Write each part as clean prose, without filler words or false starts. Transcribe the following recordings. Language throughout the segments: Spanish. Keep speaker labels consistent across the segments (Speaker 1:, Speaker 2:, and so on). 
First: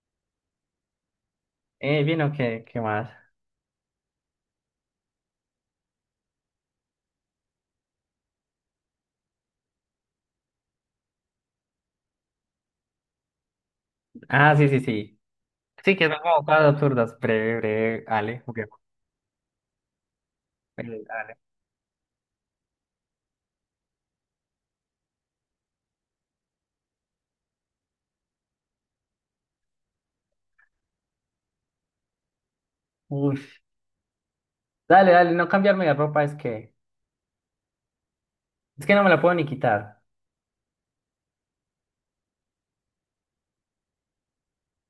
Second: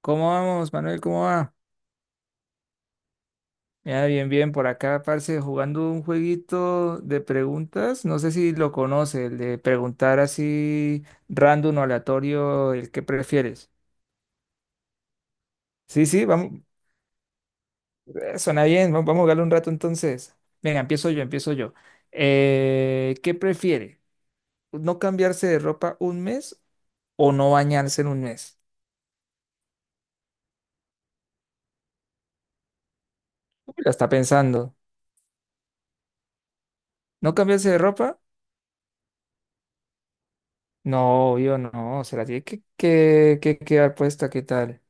Speaker 1: ¿Cómo vamos, Manuel? ¿Cómo va?
Speaker 2: Bien, ¿o qué? ¿Qué más?
Speaker 1: Ya, bien, bien, por acá, parce, jugando un jueguito de preguntas. No sé si lo conoce, el de preguntar así random o aleatorio, el que prefieres.
Speaker 2: Ah, sí, sí, sí. Sí,
Speaker 1: Sí,
Speaker 2: que son
Speaker 1: sí,
Speaker 2: como
Speaker 1: vamos,
Speaker 2: cosas absurdas. Breve, breve, Ale. Ok.
Speaker 1: suena bien, vamos a jugarlo un rato entonces. Venga, empiezo yo,
Speaker 2: Dale.
Speaker 1: empiezo yo. ¿Qué prefiere? ¿No cambiarse de ropa un mes o no bañarse en un mes?
Speaker 2: Uy.
Speaker 1: Uy, la está pensando.
Speaker 2: Dale, dale, no cambiarme la ropa es que...
Speaker 1: ¿No cambiarse de ropa?
Speaker 2: Es que no me la puedo ni quitar.
Speaker 1: No, yo no, se la tiene que quedar puesta, ¿qué tal?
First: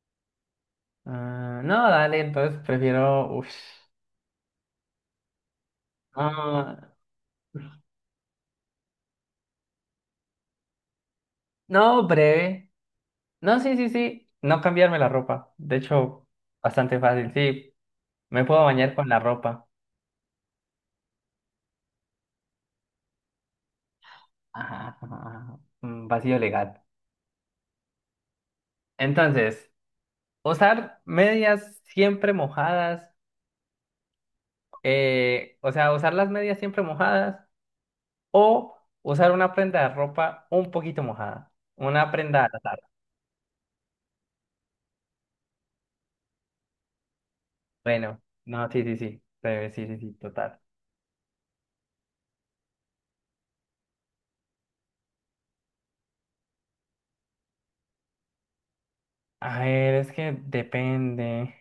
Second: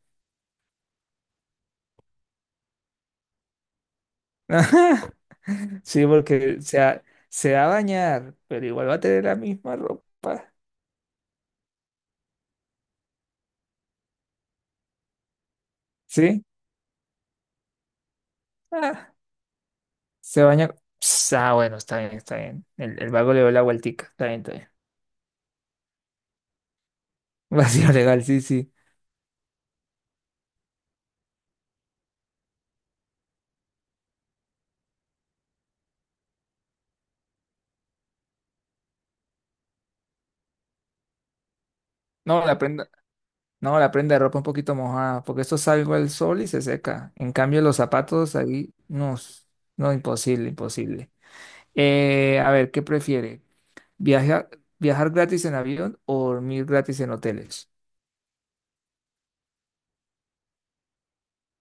Speaker 2: Ah, no, dale, entonces prefiero... Uy.
Speaker 1: Ajá. Sí, porque
Speaker 2: Ah,
Speaker 1: se va a bañar, pero igual va a tener la misma ropa.
Speaker 2: no, breve. No, sí, sí, sí. No cambiarme la ropa. De hecho,
Speaker 1: ¿Sí?
Speaker 2: bastante fácil. Sí, me puedo bañar con
Speaker 1: Ah,
Speaker 2: la ropa.
Speaker 1: se baña. Ps, ah, bueno, está bien, está bien. El vago le dio la vueltica. Está bien, está bien.
Speaker 2: Ajá, ajá, ajá. Mm, vacío legal.
Speaker 1: Vacío legal, sí, sí.
Speaker 2: Entonces, usar medias siempre mojadas. O sea, usar las medias siempre mojadas o usar una prenda de ropa un poquito mojada. Una
Speaker 1: No,
Speaker 2: prenda al
Speaker 1: la
Speaker 2: azar.
Speaker 1: prenda, no, la prenda de ropa un poquito mojada, porque esto salgo al sol y se seca. En cambio, los
Speaker 2: Bueno,
Speaker 1: zapatos
Speaker 2: no,
Speaker 1: ahí,
Speaker 2: sí, sí,
Speaker 1: no,
Speaker 2: sí. Sí,
Speaker 1: no,
Speaker 2: sí, sí,
Speaker 1: imposible,
Speaker 2: total.
Speaker 1: imposible. A ver, ¿qué prefiere? ¿Viajar, ¿viajar gratis en avión o dormir gratis en hoteles?
Speaker 2: A ver, es que depende.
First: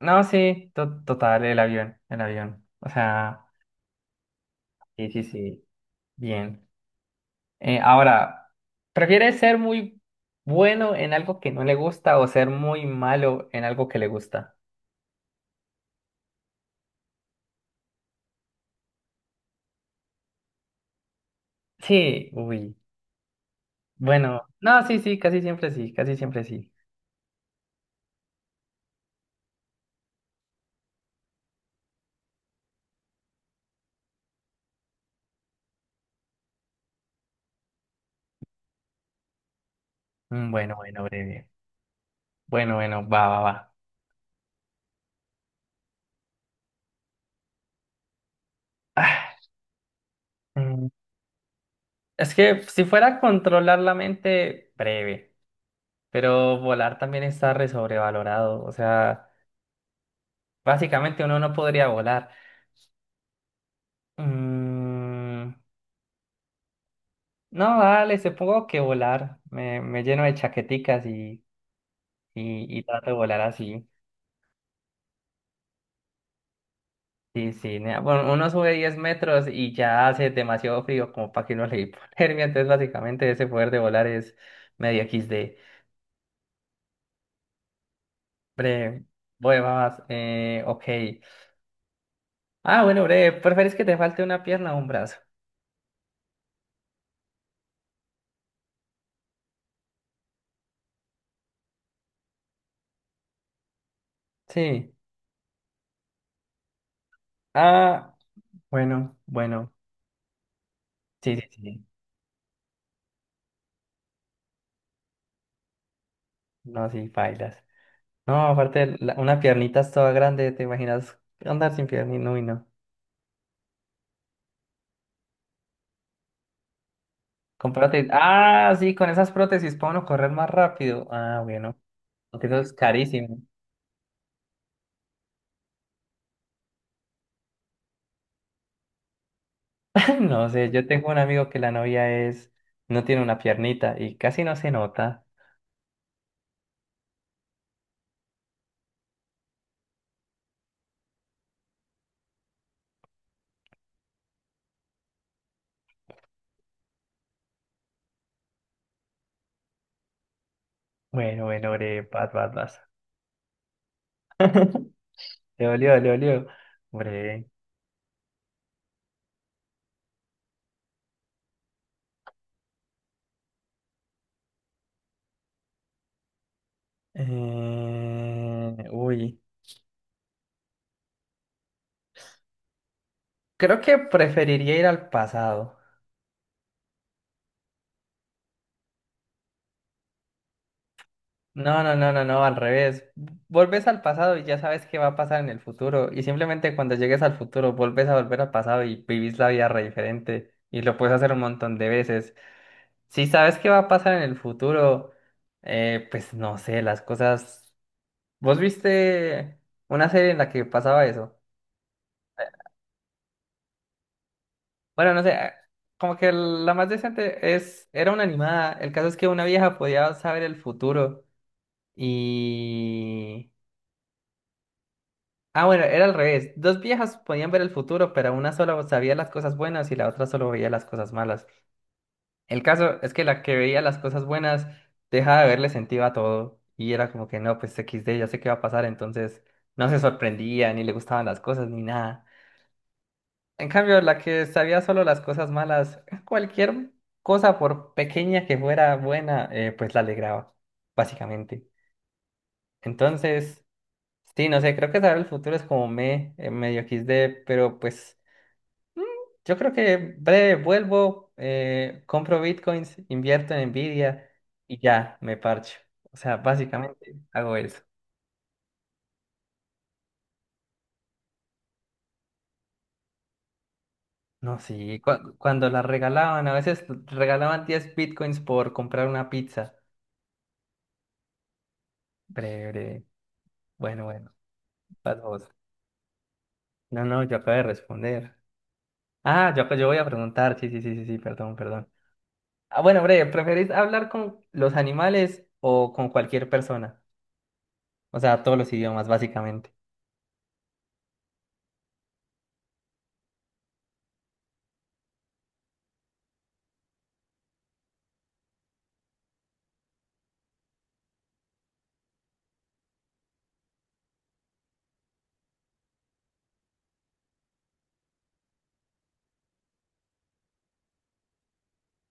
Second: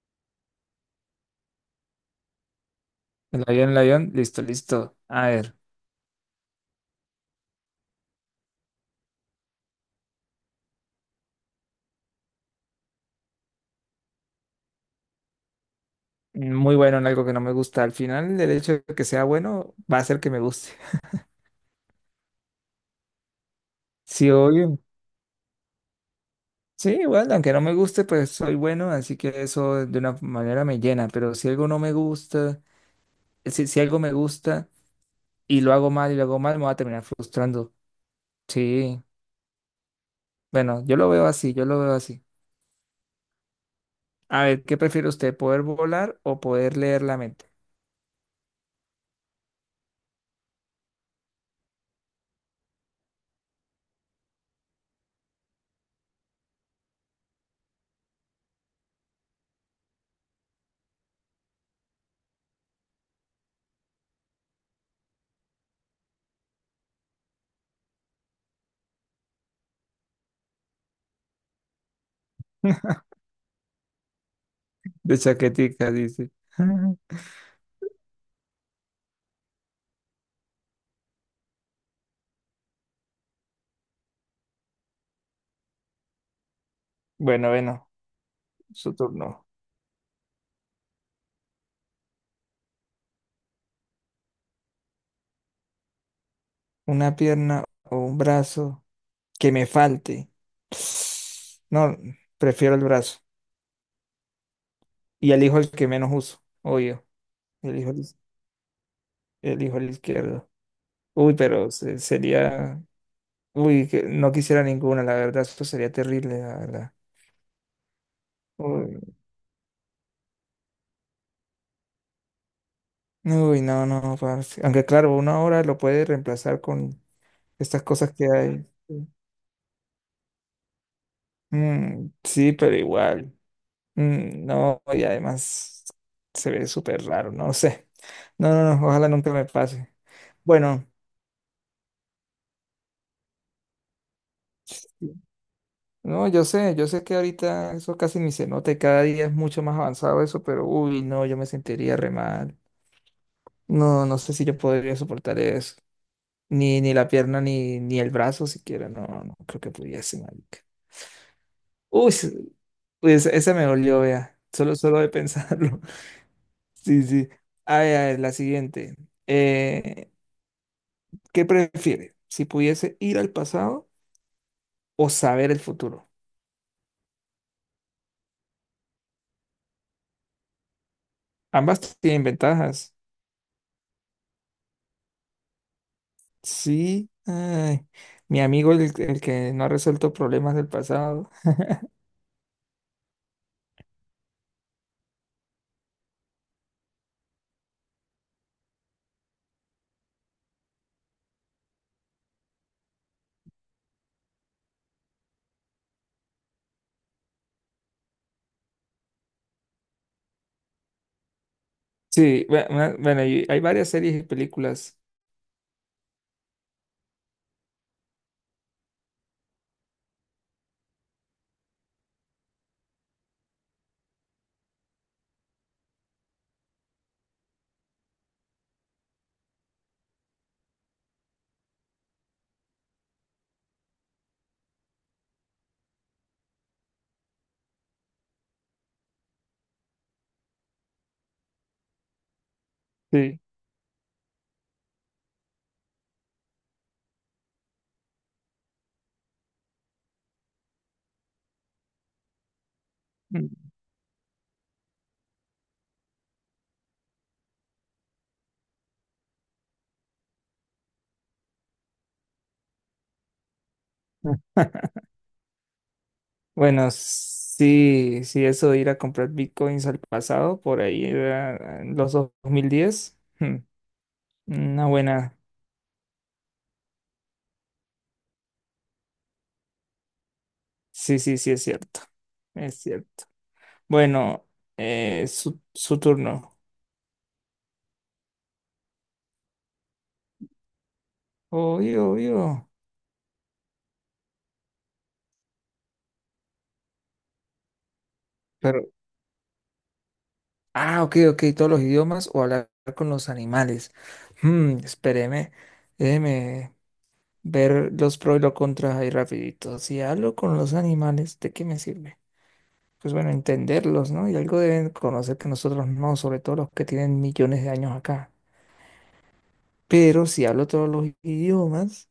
Speaker 2: No, sí, total, el avión, el avión. O sea,
Speaker 1: El avión, listo, listo.
Speaker 2: sí, sí,
Speaker 1: A ver,
Speaker 2: sí. Bien. Ahora, ¿prefieres ser muy bueno en algo que no le gusta o ser muy malo en algo que le gusta?
Speaker 1: muy bueno en algo que no me gusta. Al final, el hecho de que sea bueno va a hacer que me guste.
Speaker 2: Sí, uy.
Speaker 1: Sí,
Speaker 2: Bueno,
Speaker 1: obvio.
Speaker 2: no, sí, sí, casi siempre sí, casi siempre sí.
Speaker 1: Sí, bueno, aunque no me guste, pues soy bueno, así que eso de una manera me llena. Pero si algo no me gusta, si algo me gusta y lo hago mal, me va a terminar frustrando. Sí,
Speaker 2: Mm, bueno,
Speaker 1: bueno, yo
Speaker 2: bueno,
Speaker 1: lo veo
Speaker 2: breve.
Speaker 1: así, yo lo veo así.
Speaker 2: Bueno, bueno, va, va, va.
Speaker 1: A ver, ¿qué prefiere usted, poder volar o poder leer la mente?
Speaker 2: Ah, mm, es que si fuera controlar la mente, breve. Pero volar también está re sobrevalorado. O sea, básicamente uno no podría volar. Mm, no, dale, supongo que volar. Me lleno de chaqueticas y, y trato de volar así.
Speaker 1: De chaquetica, dice.
Speaker 2: Sí, sí. Nea, bueno, uno sube 10 metros y ya hace demasiado frío como para que uno le dé hipotermia. Entonces, básicamente, ese poder de volar es medio equis de...
Speaker 1: Bueno, bueno, su
Speaker 2: Bre,
Speaker 1: turno.
Speaker 2: voy, vas, ok. Ah, bueno, bre, ¿preferís que te falte una pierna o un brazo?
Speaker 1: Una pierna o un brazo que me falte. No, prefiero el brazo.
Speaker 2: Sí.
Speaker 1: Y elijo el que menos uso, obvio. Elijo el,
Speaker 2: Ah, bueno, bueno.
Speaker 1: elijo el izquierdo. Uy,
Speaker 2: Sí, sí,
Speaker 1: pero
Speaker 2: sí.
Speaker 1: sería... Uy, que no quisiera ninguna, la verdad, esto sería terrible, la
Speaker 2: No,
Speaker 1: verdad.
Speaker 2: sí, bailas. No, aparte,
Speaker 1: Uy,
Speaker 2: una piernita es toda grande, ¿te imaginas andar sin piernina? Uy, no.
Speaker 1: uy, no, no, parce. Aunque claro, una hora lo puede reemplazar con
Speaker 2: Con
Speaker 1: estas
Speaker 2: prótesis.
Speaker 1: cosas que hay.
Speaker 2: Ah, sí, con esas prótesis puedo uno correr más rápido. Ah, bueno.
Speaker 1: Mm,
Speaker 2: Aunque
Speaker 1: sí,
Speaker 2: eso es
Speaker 1: pero igual.
Speaker 2: carísimo.
Speaker 1: Mm, no, y además se ve súper raro, no sé. No, no, no, ojalá nunca me pase.
Speaker 2: No sé,
Speaker 1: Bueno,
Speaker 2: yo tengo un amigo que la novia es, no tiene una piernita y casi no se nota.
Speaker 1: no, yo sé que ahorita eso casi ni se nota y cada día es mucho más avanzado eso, pero uy, no, yo me sentiría re mal. No, no sé si yo podría soportar eso. Ni, ni la pierna, ni, ni el brazo siquiera, no, no creo que pudiese, marica.
Speaker 2: Bueno, bueno, bre,
Speaker 1: Uy,
Speaker 2: vas, vas,
Speaker 1: sí,
Speaker 2: vas.
Speaker 1: uy, esa me dolió, vea, solo, solo de
Speaker 2: Le
Speaker 1: pensarlo.
Speaker 2: olió, le olió.
Speaker 1: Sí, sí.
Speaker 2: Hombre.
Speaker 1: A ver, la siguiente. Eh, ¿Qué prefiere? Si pudiese ir al pasado o saber el futuro.
Speaker 2: Uy.
Speaker 1: Ambas tienen ventajas.
Speaker 2: Creo que preferiría ir al pasado.
Speaker 1: Sí, ay, mi amigo, el que no ha resuelto problemas del pasado.
Speaker 2: No, no, no, no, no, al revés. Volves al pasado y ya sabes qué va a pasar en el futuro. Y simplemente cuando llegues al futuro, volves a volver al pasado y vivís la vida re diferente. Y lo puedes hacer un montón de veces. Si sabes qué va a pasar en el futuro, pues no sé, las cosas. ¿Vos viste una serie en la que pasaba eso?
Speaker 1: Sí, bueno, y hay varias series y películas.
Speaker 2: Bueno, no sé, como que la más decente es, era una animada. El caso es que una vieja podía saber el futuro y... Ah, bueno, era al revés. Dos viejas podían ver el futuro, pero una solo sabía las cosas buenas y la otra solo veía las cosas malas. El caso es que la que veía las cosas buenas dejaba de verle sentido a todo y era como que no, pues equis de ya sé qué va a pasar, entonces no se sorprendía, ni le gustaban las cosas, ni nada.
Speaker 1: Sí.
Speaker 2: En cambio, la que sabía solo las cosas malas, cualquier cosa por pequeña que fuera buena, pues la alegraba, básicamente. Entonces, sí, no sé, creo que saber el futuro es como me, medio XD, pero pues yo creo que breve vuelvo, compro bitcoins, invierto en Nvidia
Speaker 1: Mm.
Speaker 2: y ya, me parcho. O sea,
Speaker 1: Bueno,
Speaker 2: básicamente hago eso.
Speaker 1: sí, sí, eso de ir a comprar bitcoins al pasado, por ahí era en los 2010. Hmm,
Speaker 2: No,
Speaker 1: una
Speaker 2: sí,
Speaker 1: buena.
Speaker 2: cuando las regalaban, a veces regalaban 10 bitcoins por comprar una pizza.
Speaker 1: Sí, sí, sí, es cierto.
Speaker 2: Breve,
Speaker 1: Es
Speaker 2: breve.
Speaker 1: cierto.
Speaker 2: Bueno, bueno.
Speaker 1: Bueno,
Speaker 2: Vas vos.
Speaker 1: su turno.
Speaker 2: No, no, yo acabo de responder. Ah, yo voy a preguntar. Sí, sí, sí, sí, sí, perdón, perdón.
Speaker 1: Obvio, obvio.
Speaker 2: Ah, bueno, breve, ¿preferís hablar con los animales o con cualquier persona? O sea, todos los
Speaker 1: Pero,
Speaker 2: idiomas, básicamente.
Speaker 1: ah, ok, ok, todos los idiomas o hablar con los animales. Hmm, espéreme, déjeme ver los pros y los contras ahí rapidito. Si hablo con los animales, ¿de qué me sirve? Pues bueno, entenderlos, ¿no? Y algo deben conocer que nosotros no, sobre todo los que tienen millones de años acá. Pero si hablo todos los idiomas,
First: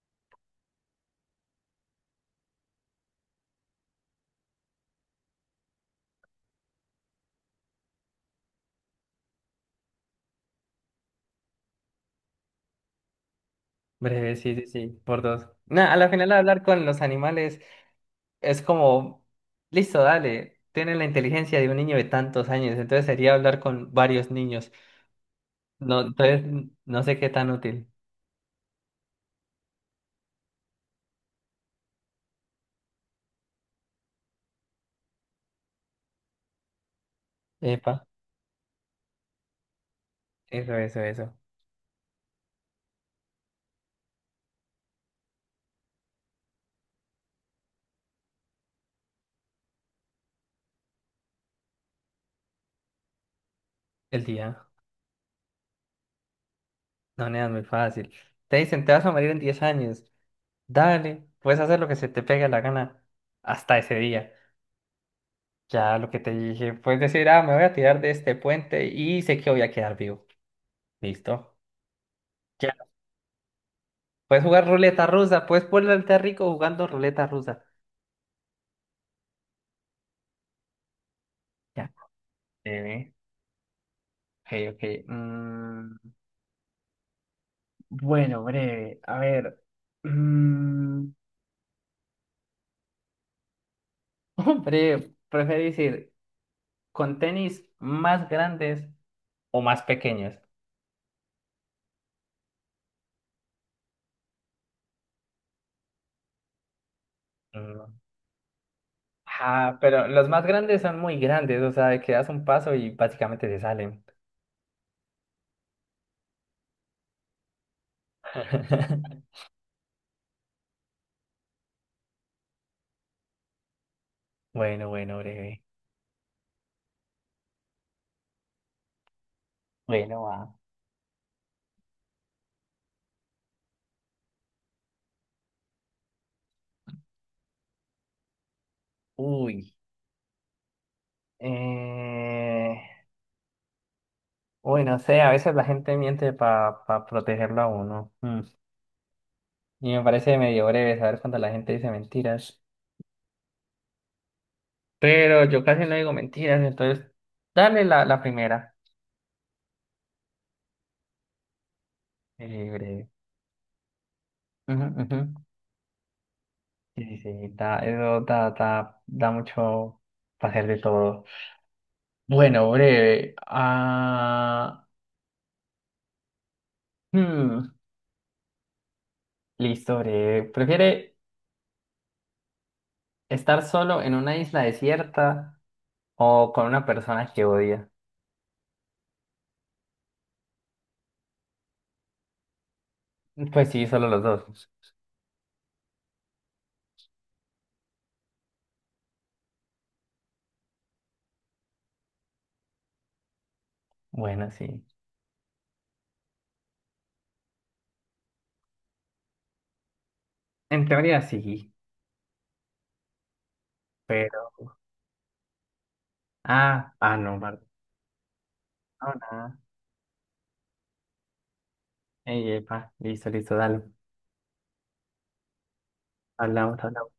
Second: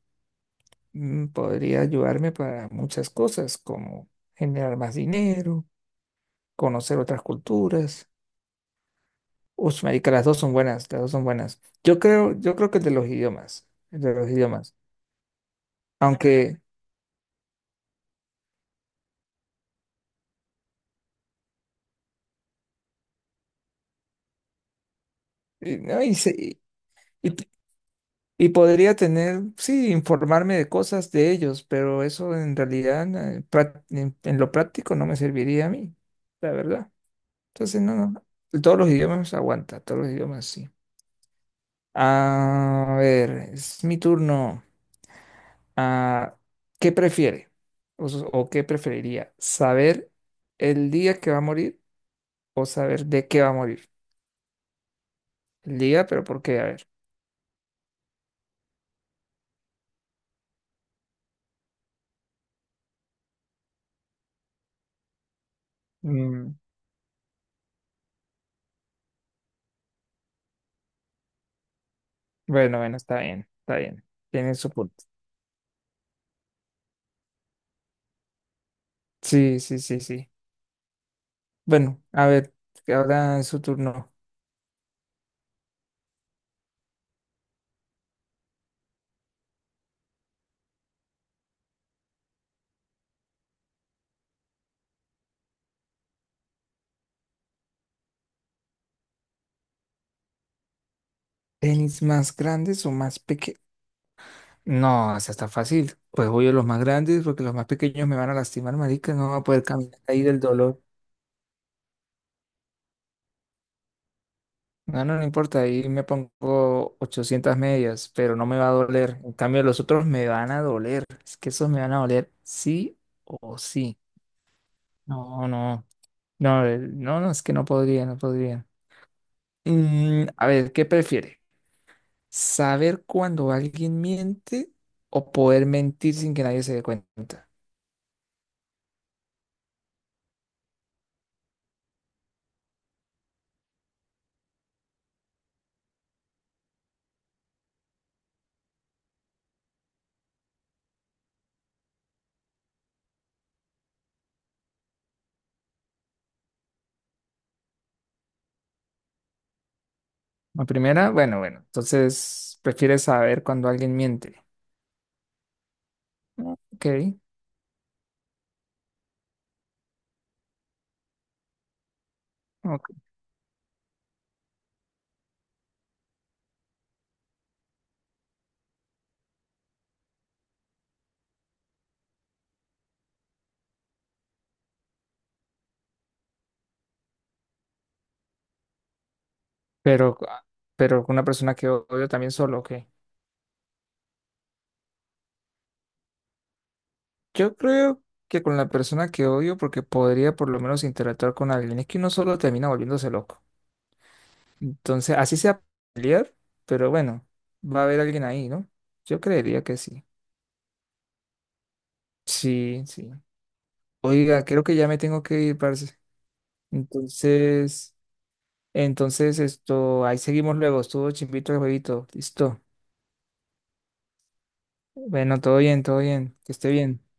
Speaker 1: mm, podría ayudarme para muchas cosas, como generar más dinero, conocer otras culturas. Uf, marica, las dos son buenas, las dos son buenas. Yo creo que el de los idiomas, el de los
Speaker 2: Breve, sí, sí,
Speaker 1: idiomas.
Speaker 2: sí, por dos. Nah, a la final
Speaker 1: Aunque,
Speaker 2: hablar con los animales es como, listo, dale, tienen la inteligencia de un niño de tantos años, entonces sería hablar con varios niños.
Speaker 1: y, no,
Speaker 2: No,
Speaker 1: y, se-
Speaker 2: entonces, no sé qué
Speaker 1: y-
Speaker 2: tan útil.
Speaker 1: y podría tener, sí, informarme de cosas de ellos, pero eso en realidad en lo práctico no me serviría a mí, la verdad. Entonces, no,
Speaker 2: Epa,
Speaker 1: no, todos los idiomas aguanta, todos los idiomas sí.
Speaker 2: eso, eso, eso.
Speaker 1: A ver, es mi turno. Ah, ¿qué prefiere? O ¿qué preferiría? ¿Saber el día que va a morir o saber de qué va a morir?
Speaker 2: El día.
Speaker 1: El día, pero ¿por qué? A ver.
Speaker 2: No, nena, es muy fácil. Te dicen, te vas a morir en 10 años. Dale, puedes hacer lo que se te pegue la gana hasta ese día. Ya lo que te
Speaker 1: Mm,
Speaker 2: dije, puedes decir, ah, me voy a tirar de este puente y sé que voy a quedar vivo. Listo. Ya.
Speaker 1: bueno, bueno, está bien, está bien.
Speaker 2: Puedes
Speaker 1: Tiene
Speaker 2: jugar
Speaker 1: su punto.
Speaker 2: ruleta rusa, puedes ponerte rico jugando ruleta rusa.
Speaker 1: Sí, sí, sí, sí.
Speaker 2: Ya.
Speaker 1: Bueno, a ver, que
Speaker 2: Breve.
Speaker 1: ahora es su turno.
Speaker 2: Ok, ok. Mm, bueno, breve. A ver. mm, hombre, prefiero decir, con tenis más grandes o más pequeños.
Speaker 1: ¿Tenis más grandes o más pequeños? No, esa está fácil. Pues voy a los más grandes porque los más
Speaker 2: Mm.
Speaker 1: pequeños me van a lastimar, marica, no voy a poder
Speaker 2: Ajá,
Speaker 1: caminar
Speaker 2: pero
Speaker 1: ahí
Speaker 2: los
Speaker 1: del
Speaker 2: más
Speaker 1: dolor.
Speaker 2: grandes son muy grandes, o sea, de que das un paso y básicamente se salen.
Speaker 1: No, no, no importa, ahí me pongo 800 medias, pero no me va a doler. En cambio, los otros me van a doler. Es que esos me van a doler sí o sí.
Speaker 2: Bueno, bueno,
Speaker 1: No,
Speaker 2: breve.
Speaker 1: no. No, no, no, es que no podría, no podría.
Speaker 2: Bueno,
Speaker 1: Mm, a
Speaker 2: va.
Speaker 1: ver, ¿qué prefiere? ¿Saber cuando alguien miente o poder mentir sin que nadie se dé cuenta?
Speaker 2: Uy. Eh... Uy, no sé, a veces la gente miente para protegerlo a uno. Mm. Y me parece medio breve saber cuando la gente dice mentiras. Pero yo casi no digo mentiras, entonces dale la primera.
Speaker 1: La primera, bueno, bueno, entonces prefiere
Speaker 2: Breve.
Speaker 1: saber cuando alguien miente.
Speaker 2: Ujú, ujú.
Speaker 1: Ah, ok,
Speaker 2: Sí, sí, sí, da, eso da, da, da mucho para hacer de todo. Bueno,
Speaker 1: ok.
Speaker 2: breve. Hmm, Listo, breve. ¿Prefiere estar solo en una isla desierta o con una persona que odia?
Speaker 1: Pero, ah, pero con una persona que odio también solo, ok.
Speaker 2: Pues sí, solo los dos.
Speaker 1: Yo creo que con la persona que odio porque podría por lo menos interactuar con alguien. Es que uno solo termina volviéndose loco.
Speaker 2: Bueno, sí.
Speaker 1: Entonces, así sea pelear, pero bueno, va a haber alguien ahí, ¿no? Yo creería que sí.
Speaker 2: En teoría sí,
Speaker 1: Sí, sí. Oiga,
Speaker 2: pero...
Speaker 1: creo que ya me tengo que ir, parce.
Speaker 2: Ah, ah, no,
Speaker 1: Entonces, entonces
Speaker 2: Barcelona.
Speaker 1: esto, ahí seguimos luego. Estuvo chimbito el jueguito.
Speaker 2: Ey,
Speaker 1: Listo.
Speaker 2: epa, listo, listo, dale.
Speaker 1: Bueno, todo bien, todo bien. Que esté
Speaker 2: Hablamos,
Speaker 1: bien.
Speaker 2: hablamos.